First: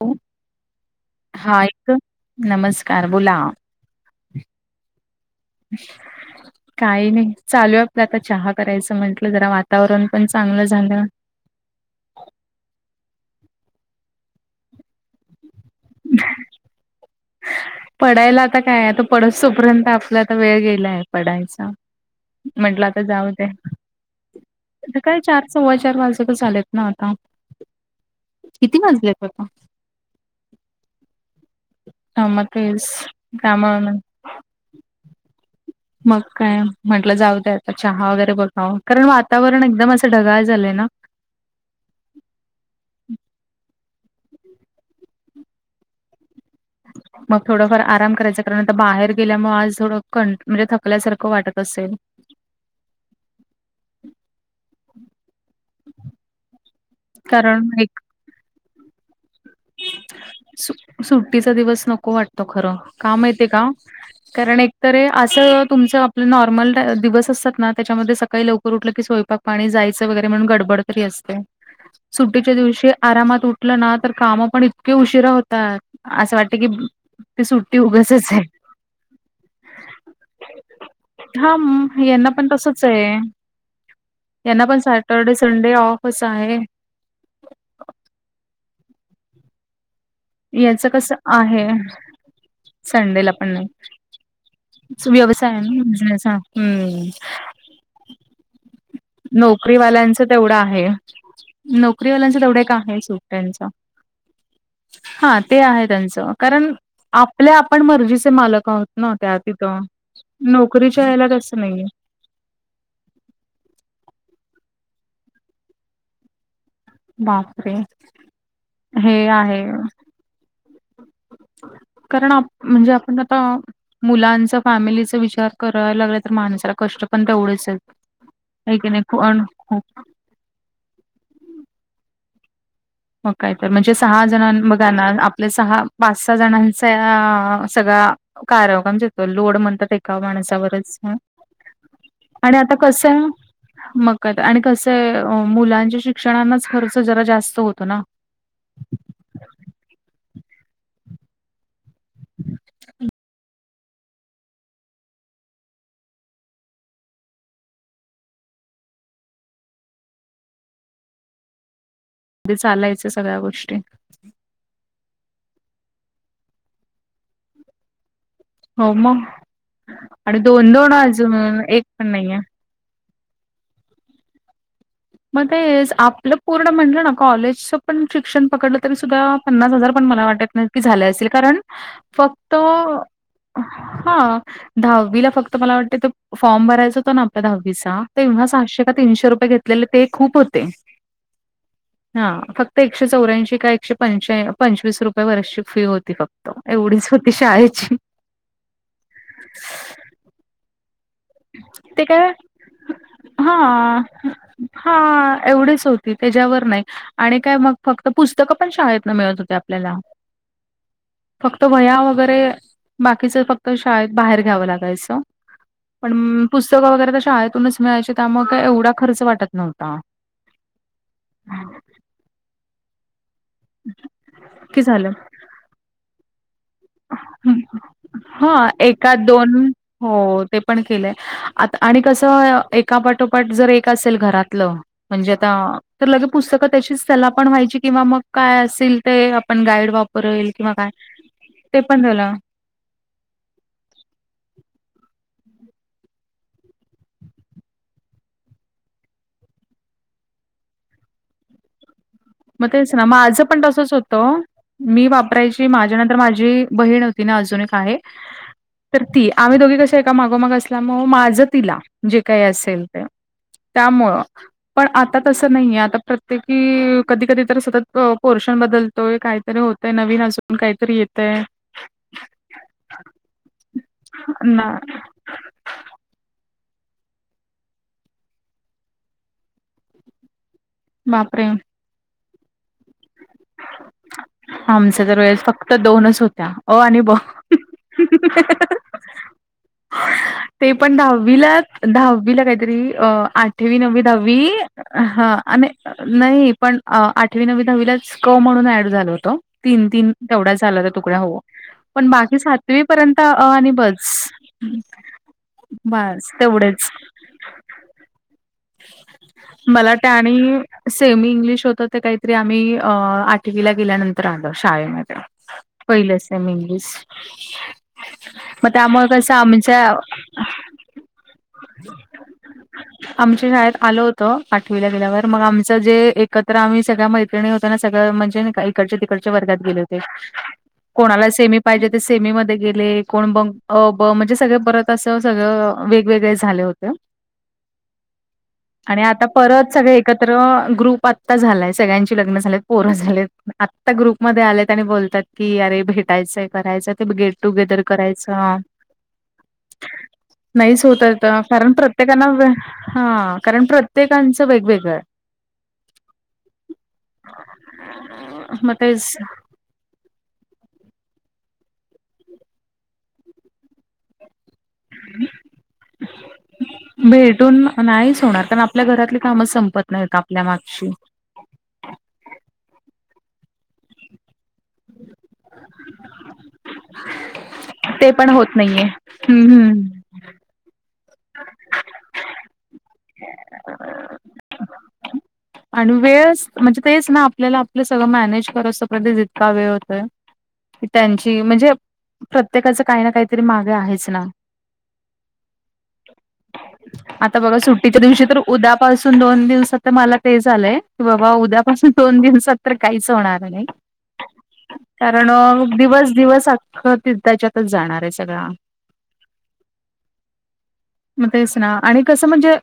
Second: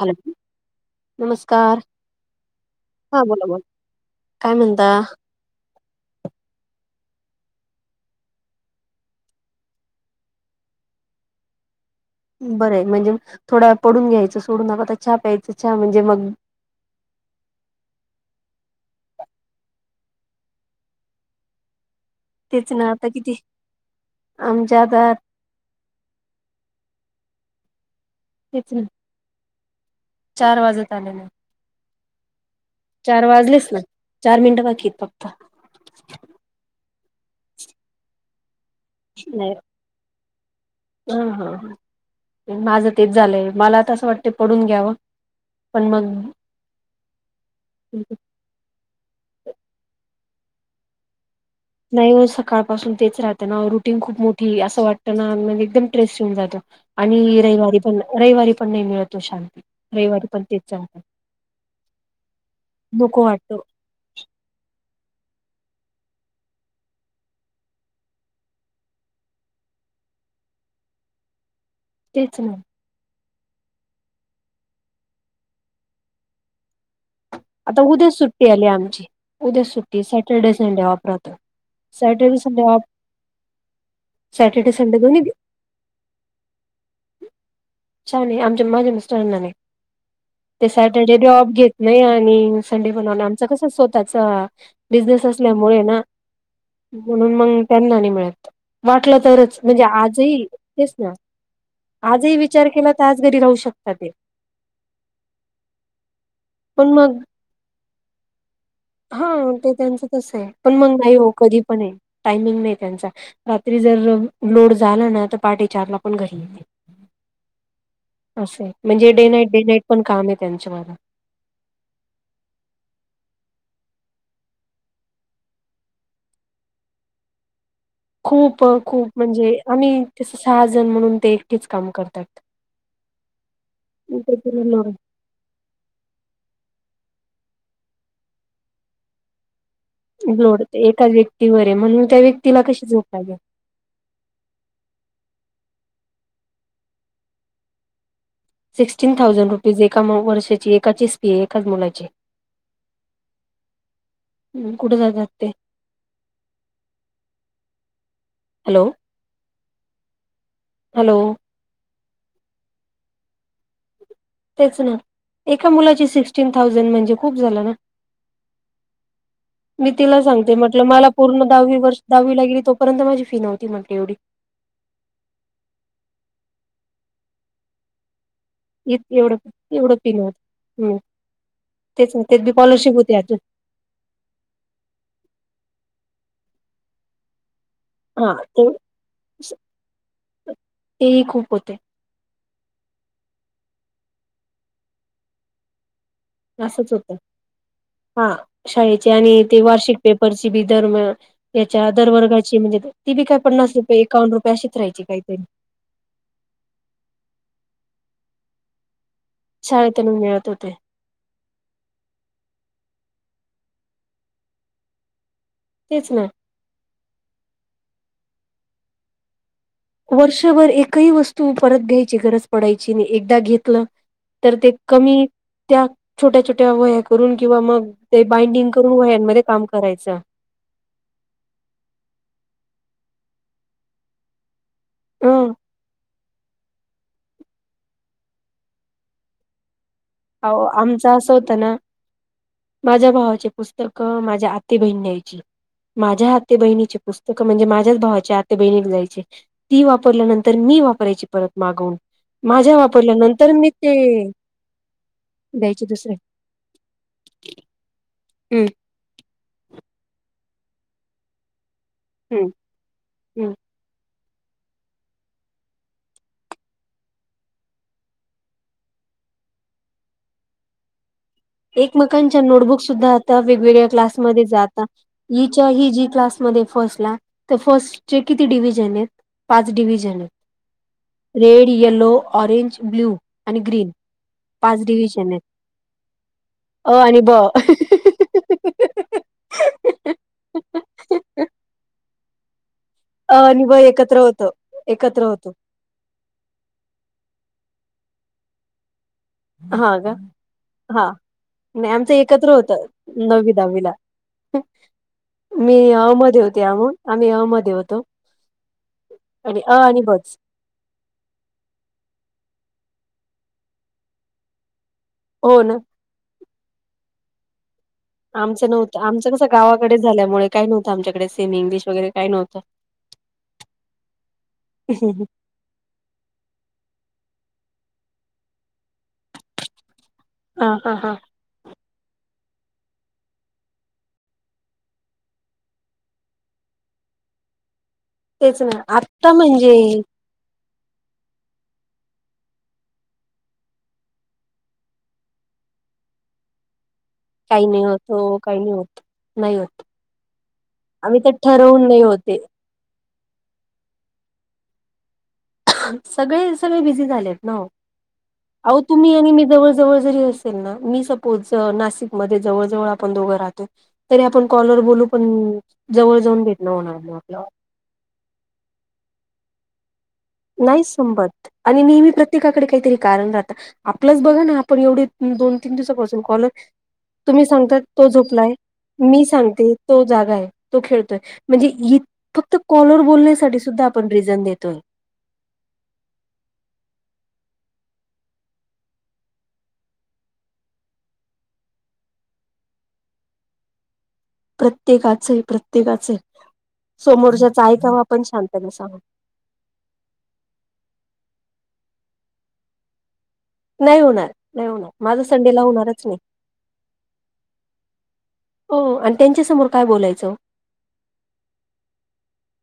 Hello हा नमस्कार एक हां बोला बोला. काय म्हणता. ह [unintelligible] काही नाही चालू आपलं आता चहा करायचं म्हटलं जरा वातावरण पण चांगलं झालं. बरं आहे म्हणजे थोडं पडून घ्यायचं सोडू नका आता छ प्यायचं चहा म्हणजे मग पडायला आता काय आता पडत तोपर्यंत आपला आता वेळ गेला आहे पडायचा. तेच म्हंटलं आ ना तर आता किती जाऊते आमच्या आता काय चार, सव्वा चार वाजटच चालेत ना आता तेच किती ना वाजलेत आता. चार वाजत आले. ह मग रील्स. चार वाजलेच ना चार मिनटं बाकीत फक्त मग काय म्हटलं जाऊ दय आता चहा वगैरे बघावं कारण वातावरण एकदम ढागाळ झालंय ना. ह हा ह. माझं तेच झालंय मला तर असं वाटतं पडून घ्यावं पण मग मग थोडंफार आराम करायचं कारण आता बाहेर गेल्यामुळे आज थोडं क म्हणजे थकल्यासारखं वाटत असेल. नाही हो सकाळपासून तेच राहतं ना रुटीन खूप मोठी असं वाटतं ना म्हणज एकदम ट्रेस येऊन जातो. आणि रविवारी कारण पण रविवारी पण नाही मिळतो शांती. रविवारी पण तेच चालतं सुट्टीचा दिवस नको वाटतो खरं का नको माहितय का. [inaudible] कारण एकतर असं तुमचं आपलं नॉर्मल दिवस असतात ना त्याच्यामध्ये सकाळी लवकर उठलं की स्वयंपाक पाणी जायचं वगैरे म्हणून गडबड तरी असते. [inaudible] सुट्टीच्या दिवशी आरामात उठलं ना तर काम पण इतके उशीिरा होतात असं वाटते की ते सुट्टी आता उद्या उगचच आहे.. सुट्टी आली आमची उद्या सुट्टी सॅटर्डे संडे ऑफ राहतो हा यांना सॅटर्डे पण संडे ऑफ तसच आहे. यांना सॅटर्डे पण संडे दोन्ही सॅटर्डे संडे ऑफच आहे. छान य आमच्या माझ्या मिस्टरांना नाही. ते याचं कसं सॅटर्डे ॉप आहे घेतलंय आणे सं ब संडेला आ पण कस नाही. स्वतः बिस व्यवसाय आहे असल्यामुळे ना बिझनेस हा. हम्म. म्हणून मग. पडणं नाही मिळत वाटलं तरच म्हणजे नोकरीवाल्यांचं आजही तेवढं आहे. तेच ना. नोकरीवाल्यांच आजही तेवढे विचार का केला आहे सुट तरच घरी राहू त्यांच शकता ते. हा ते आहे त्यांच कारण पण मग आपले आपण मर्जीचे मालक आहोत. ना हा त्या ते तिथं त्यांचं तस आहे पण मग नोकरीच्या नाही याला हो कधी तसं पण नाहीये आहे. टायमिंग नाही त्यांचा रात्री जर लोड झाला ना तर पाटे चारला पण घरी येे बापरे असे आहे म्हणजे हे डे नाईट आहे डे नाईट पण काम आहे त्यांच्या मला कारण म्हणजे आपण आता मुलांचा फॅमिलीचा विचार करायला लागला तर माणसाला कष्ट पण तेवढंच आहेत. खूप आहे की नाही खूप पण म्हणजे खूप आम्ही त्यास सहाजण म्हणून ते एकटेच काम करतात. मग काय तर म्हणजे सहा जणां त्याच्यावर लोड बघाणार आपले सहा, पाच सहा जणांचा सगळ कार्यक्रम लोड म्हणतात एका लोड माणसावरच एकाच व्यक्तीवर आहे म्हणून त्या आणि व्यक्तीला आता कशी झोप कसय. लागेल. मग का आणि कसं मुलांच्या शिक्षणनाच खर्च जरा जास्त होतो ना. सिक्स्टीन थाउजंड रुपीज एका वर्षाची एकाचीच फी आहे एकाच मुलाची हम् कुठ जातात ते. Hello hello. चालायचं सगळ्या गोष्टी. तेच ना एका मुलाची सिक्स्टीन थाउजंड म्हणजे खूप झाला ना. हो मग मी तिला आणि सांगते म्हणलं, मला अजून पूर्ण दहावी एक वर्ष पण दहावी नाहीये. गेली तो परंतू माझी फी नव्हती, माझी एवढी. मग ते आपलं पूर्ण म्हटलं ना, कॉलेजच पण शिक्षण पकडलं तरी, इत एवढं सुद्धा पन्नास हजार एवढं पण फी मला वाटत नाही की नव्हती हं, झालं असेल कारण तेच तेच बी स्कॉलरशिप होते अजुन. हा दहावीला फक्त मला वाटते, ते फॉर्म भरायचं हो ना आपल्या दहावीचा ते तेव्हा सातशे का तीनशे रुपये घेतलेले, ते खूप होते. तेही खूप होते हा फक्त एकशे चौऱ्याऐंशी का एकशे पं- पंचवीस रुपये वर अशी फी होती बघ. असचं होत हा, शाळेचे आणि ते वार्षिक पेपरची बी दर म त्याच्या ते काय दरवर्गाची म्हणजे ती बी काय पन्नास रुपये हां, एक्कावन रुपये अशीच राहायची काही हां, तरी. एवढीच होती त्याच्यावर नाही आणि काय मग फक्त पुस्तकं पण, शाळेतन मिळत होती आपल्याला. शाळेतून मिळत होते फक्त वह्या वगैरे बाकीचं फक्त शाळेत बाहेर घ्याव, लागायचं. तेच पण ना पुस्तकं वगैरे तर, शाळेतूनच मिळायची त्यामुळे काय एवढा खर्च वाटत नव्हता. वर्षभर एकही वस्तू परत घ्यायची गरज पडायची नाही, एकदा घेत [unintelligible] तर ते की कमी झालं त्या छोट्या छोट्या वह्या करून किंवा मग ते हां, बाइडिंग करून ते एकात वह्यांमध्ये काम करायच. हो, ते पण केलंय, आता आणि कसं एकापाठोपाठ जर एक असेल घरातल. ह म्हणजे आता तर लगे पुस्तकं त्याची त्याला पण व्हायची किंवा, मग काय असेल ते आपण गाईड वापर बरं होईल, किंवा काय? आमच असं होत ना. ते पण झालं. माझ्या भावाचे पुस्तक माझ्या आती बहिण द्यायची. माझ्या आते बहिणीचे पुस्तक म्हणजे, माझ्याच भावाचे आते बहिणीला द्यायची. ती वापरल्या नंतर मी वापरायची परत मागवून मग माझ्या तेच ना वापरल्या माझं नंतर पण मी तसंच ते होतं. मी वापरायची द्यायचे माझ्या दुसरे नंतर माझी बहीण होती ना, अजून एक आहे. हम्म, तर ती आम्ही दोघी कशा एका मागोमाग असल्या मुळ, माझ तिला जे काही हम्म असेल ते. हम्म. त्यामुळ पण आता तसं नाहीेयं, आता प्रत्येकी कधी कधी तर सतत पोर्शन बदलतोय, काहीतरी होतय नवीन अजून काही तरी येतय. एकमेकांच्या नोटबुकस सुद्धा आता वेगवेगळ्या क्लास मध्ये ना जातात. हिच्या ही जी क्लास मध्ये फर्स्टला तर फर्स्ट चे किती डिव्हजन आहेत? पाच डिव्हजन. बापरे रेड, येलो, ऑरेंज, ब्ल्यू आणि ग्रीन. पाच आमचा तर डिव्हिजन आहेत. वेळेस फक्त दोनच होत्या, अ आणि ब. ते पण दहावीला दहावीला काहीतरी अ नि ब आठवी, नववी, एकत्र दहावी होतो एकत्र हा होतो. नाही नाही पण आठवी, नववी, दहावीलाच क म्हणून ऍड झाल होत. तीन हा का? तीन तेवढाच झाला, तर हा तुकड्या आवो. नाही पण आमचं बाकी एकत्र सातवी होतं पर्यंत नववी आणि ब दहावीला. चं. मी अ मध्ये होते, अमून आम्ही अ मध्ये होतो. आणि अ मला आणि त्या बच आणि सेम इंग्लिश होत, ते काहीतरी आम्ही आठवीला गेल्यानंतर आलं. शाळा मध्ये. हो ना, पहिलं सेमी इंग्लिस आमचं नव्हत, आमच कसं गावाकडे झाल्यामुळे काही नव्हतं आमच्या कडे सेमी इंग्लिश वगैरे काही नव्हतं. आमच्या शाळेत आलं होतं आठवीला गेल्यावर मग आमचं जे एक तर आम्ही सगळ्या मैत्रिणी होतो ना सगळं म्हणजे इकडच्या तिकडच्या वर्गात गेले होते. हा हा हा कोणाला सेमी पाहिजे ते सेमीमध्ये गेले कोण अ, ब म्हणजे सगळे परत असं सगळं वेगवेगळे झाले होते. तेच ना आता म्हणजे तर ग्रुप आता झालाय सगळ्यांची लग्न झालेत पोरं झालेत आत्ता ग्रुपमध्ये आलेत आणि बोलतात की अरे भेटायचंय करायचं तेेट काही टुगेदर नाही होत ओ करायचं काही नाही होत. नाही होत नाहीच होत आम्ही तर कारण ठरवून नाही प्रत्येकाना होते हा कारण प्रत्येकांचं वेगवेगळं सगळे सगळे बिझी झालेत नावो मग अह तुम्ही तेच आणि मी जवळ जवळ जरी असेल ना मी सपोज नाशिक मधे जवळ जवळ आपण दोघं राहतो तरी आपण कॉलवर बोलू पण जवळ जाऊन भेट न होणार म आपल्या भेटून नाहीच होणार कारण आपल्या घरातली कामच संपत ल्या [unintelligible] नाही संपत आणि नेहमी प्रत्येकाकडे काहीतरी कारण राहत आपलंच बघा ना आपण एवढे दोन तीन दिवसापासून कॉलवर तुम्ही सांगता तो ते पण झोपलाय होत नाहीये. मी हम्म सांगते हम्म. तो जागा आहे तो खेळतोय म्हणजे इतक फक्त कॉलर बोलण्यासाठी सुद्धा आपण रिझन देतोय आणि वेळच म्हणजे तेच ना आपल्याला आपलं सगळं मॅनेज करोस पर्यत जितका वेळ होतोय त्यांची म्हणजे प्रत्येकाच काही ना काहीतरी मागे आहेच ना प्रत्येकाच प्रत्येकाच आता बघा समोरच्याच ऐकावं सुट्टीच्या आपण दिवशी तर शांतने सांग उद्यापासून दोन दिवसात तर मला ते झालंय की बाबा उद्यापासून दोन दिवसात तर काहीच होणार नाही होणार, नाही होणार. माझं कारण संडेला होणारच दिवस नाही. दिवस अख्खं त्याच्यातच जाणार आहे सगळा हो आणि त्यांच्यासमोर काय बोलायचं मग तेच ना आणि कसं म्हणजे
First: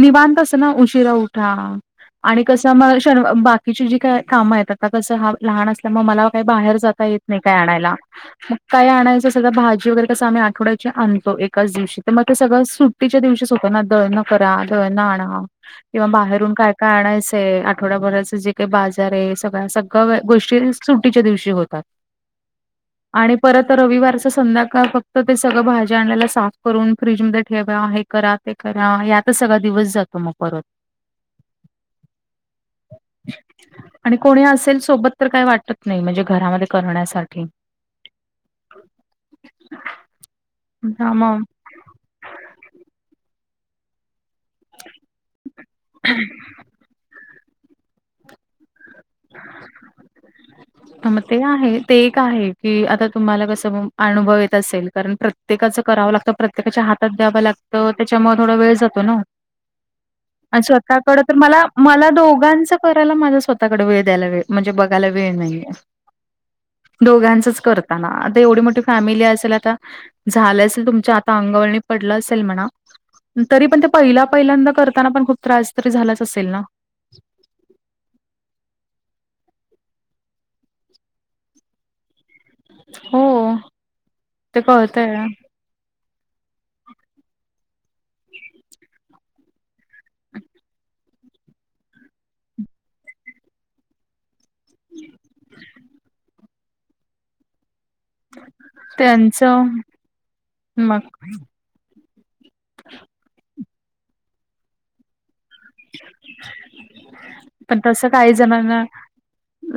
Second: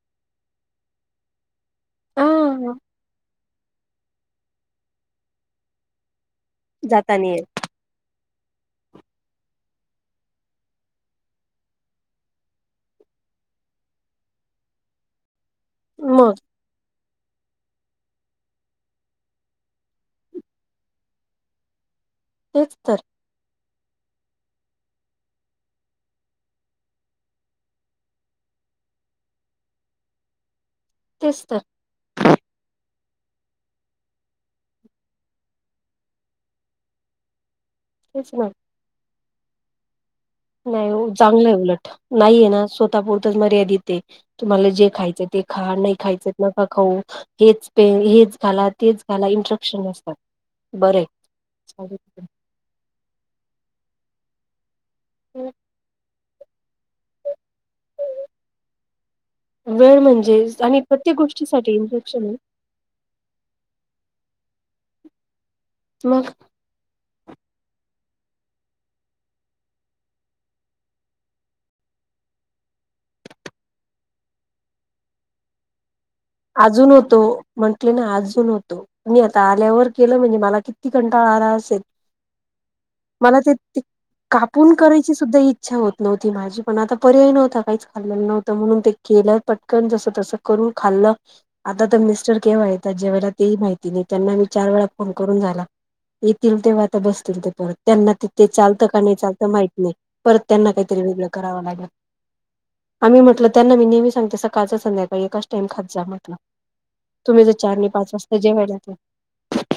निवांत असतो ना उशिरा उठा ओ? आणि कसं हां. मग शर्व बाकीची जी काय काम आहेत आता कसं हा लहान असल्यामुळे मला काही बाहेर जाता येत जातानी नाही काय आणायला मग काय आणायचं असेल तर भाजी वगैरे कसं आम्ही आठवड्याची आणतो एकाच दिवशी तर मग ते सगळं सुट च्या दिवशीच होत ना दळण करा दळण आणा किंवा मग बाहेरून काय काढायचंय आठवडाभराचं जे काही बाजार आहे सगळ सगळं गोष्टी सुट्टीच्या दिवशी होतात तेच तर आणि परत रविवारच संध्याकाळ फक्त ते सगळं भाजी आणल्याला साफ करून फ्रीजमध्ये ठेव आहे करा ते करा यात सगळा दिवस जातो मग परत तेच तर आणि कोणी असेल सोबत तर काही वाटत नाही म्हणजे घरामध्ये करण्यासाठी तेच ना नाही ओ हां मग चांगलं आहे उलट नाहीये ना स्वतःपरतच मर्यादेत तुम्हाला जे खायचं ते खा नाही खायच नका खाऊ हेच प हेच खालात तेच घालि इंट्रक्शन नसतात बरं कि आता तुम्हाला कसं अनुभव येत असेल कारण प्रत्येकाचं करावं लागत प्रत्ये त्याच्या हातात द्यावं लागतं त्याच्यामुळे थोडा वेळ जातो. ना ओ वेळ म्हणजे अ आणि प्रत्येक स्वतःकड तर मला गोष्टीसाठी मला इंस्ट्रक्शन आहे. दोघांच करायला माझा स्वतः कड वेळ द्यायला वेळ म्हणजे बघायला वेळ नाही. मग दोघांचच करताना आता एवढी मोठी फॅमिली असेल आता झालं असेल तुमच्या आता अंगावलणी पडलं असेल. म्हणा तरी पण ते पहिल्या पहिल्यांदा करताना पण खूप त्रास तरी झालाच असेल. ना. अजून होतो म्हंटले ना अजून होतो. मी आता आल्यावर केलं म्हणजे मला किती कंटाळा आला असेल. हो मला ते ते कापून करायची कळतंय. सुद्धा इच्छा इच्छा होत नव्हती माझी पण आता पर्याय नव्हता. काहीच खाल्लेलं नव्हत म्हणून ते केलं पटकन जसं तसं करून खाल्लं आता तर मिस्टर केव्हा येतात जेव्हायला तेही माहिती नाही त्यांना मी चार वेळा फोन करून झाला. येतील तेव्हा आता बसतील ते परत त्यांना तिथे चालतं का नाही. चालतं त्यांचं माहित नाही परत त्यांना मग काहीतरी वेगळं करावं लागेल. आम्ही म्हटलं त्यांना मी नेहमी सांगते. सकाळचा संध्याकाळी एकाच टाम तुम्ही जर चार पण आणि तसं पाच काही वाजता जेवय जणांना जाते.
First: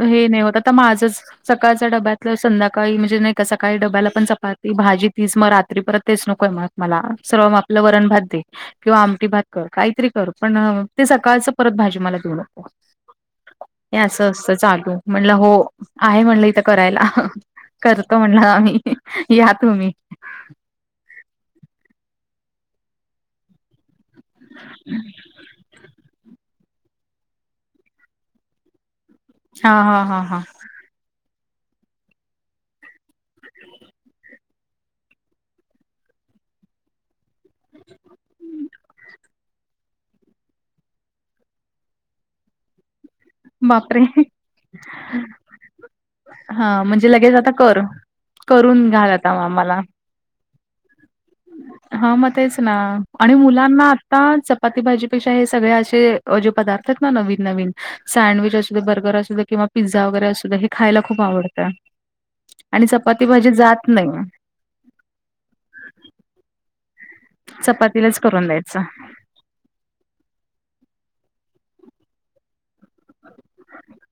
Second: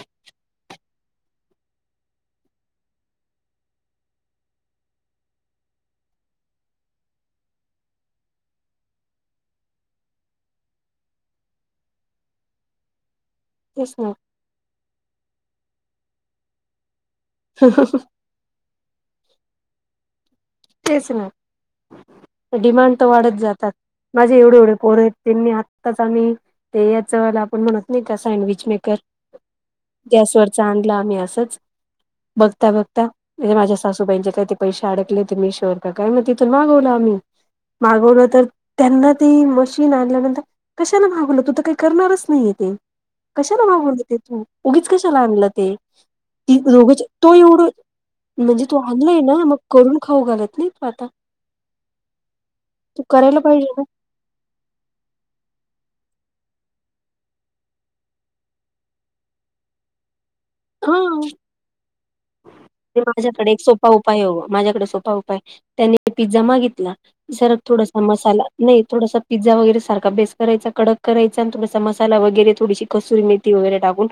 हे नाही होत आता माझंच सकाळच्या डब्यातलं संध्याकाळी म्हणजे नाही. का सकाळी डब्याला पण चपाती भाजी तीच मग रात्री परत तेच नकोय मग मला सर्व आपलं वरण भात दे किंवा आमटी भात कर काहीतरी कर पण ते सकाळच परत भाजी मला देऊ नक तेच हे ना असं असतं. चालू म्हणलं हो आहे म्हणलं इथं करायला करत म्हण या तुम्ही तेच ना डिमांड तर वाढत जातात. माझे एवढे एवढे पोर आहेत. त्यांनी आत्ताच आम्ही ते याच वला आपण म्हणत नाही का सँडविच मेकर हा हा हा हा गॅसवरती लाम्ही असच बघता बघता म्हणे माझ्या सासूबाईंचे काही ते पैसे अडकले मिशोवर मागवलं आम्ही मागवल तर त्यां त टीन आणल्यानंतर कशाने मागवलं तू तर काही करणारच नाही. ते कशाला बापरे वागते तू उगीच कशाला आणलं ते हा रोग म्हणजे तो लगेच आता एवढं कर म्हणजे तो करून घाल आणलाय आता ना मग करून खाऊ घालत नाही. तू आता हा मग तेच ना तू आणि करायला पाहिजे ना मुलांना आता चपाती भाजीपेक्षा हे सगळे्या असे जे पदार्थ आहेत. ना नवीन नवीन सँडविच अस बर्गर असू किंवा पिझ्झ वगर अस हा आणि चपाती भाजी माझ्याकडे एक जात सोपा उपाय नाही. हो माझ्याकडे सोपा उपाय त्यानी पिझ्झा मागितला जर थोडासा चपातीलाच मसाला करून द्यायचं. नाही थोडासा पिझ्जा वैरे सारखाेस करायचा कड करायचा आणि थोडासाला वगैरे थोडीशी कसुरी मेथी वगैरे टाकून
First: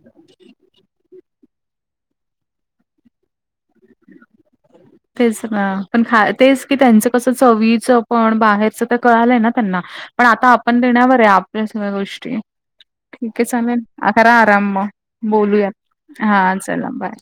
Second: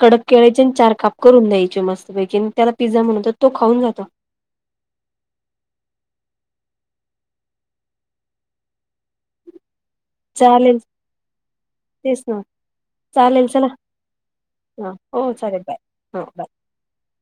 कडक केळाचे आणि चार काप करून द्यायचे मस्तपैकी त्याला पिझ्झा म्हणत तो खाऊन जातो. तेच ना पण खा तेच की त्यांच कसं चवीचं पण बाहेरचं तर कळालंय ना त्यांना पण आता चालेल आपण देण्यावर आहे आपल्या सगळ्या तेच गोष्टी ना ठीक आहे चालेल खरा आराम मग ह हो चालेल बाय बोलूयात हो हा बाय चला बाय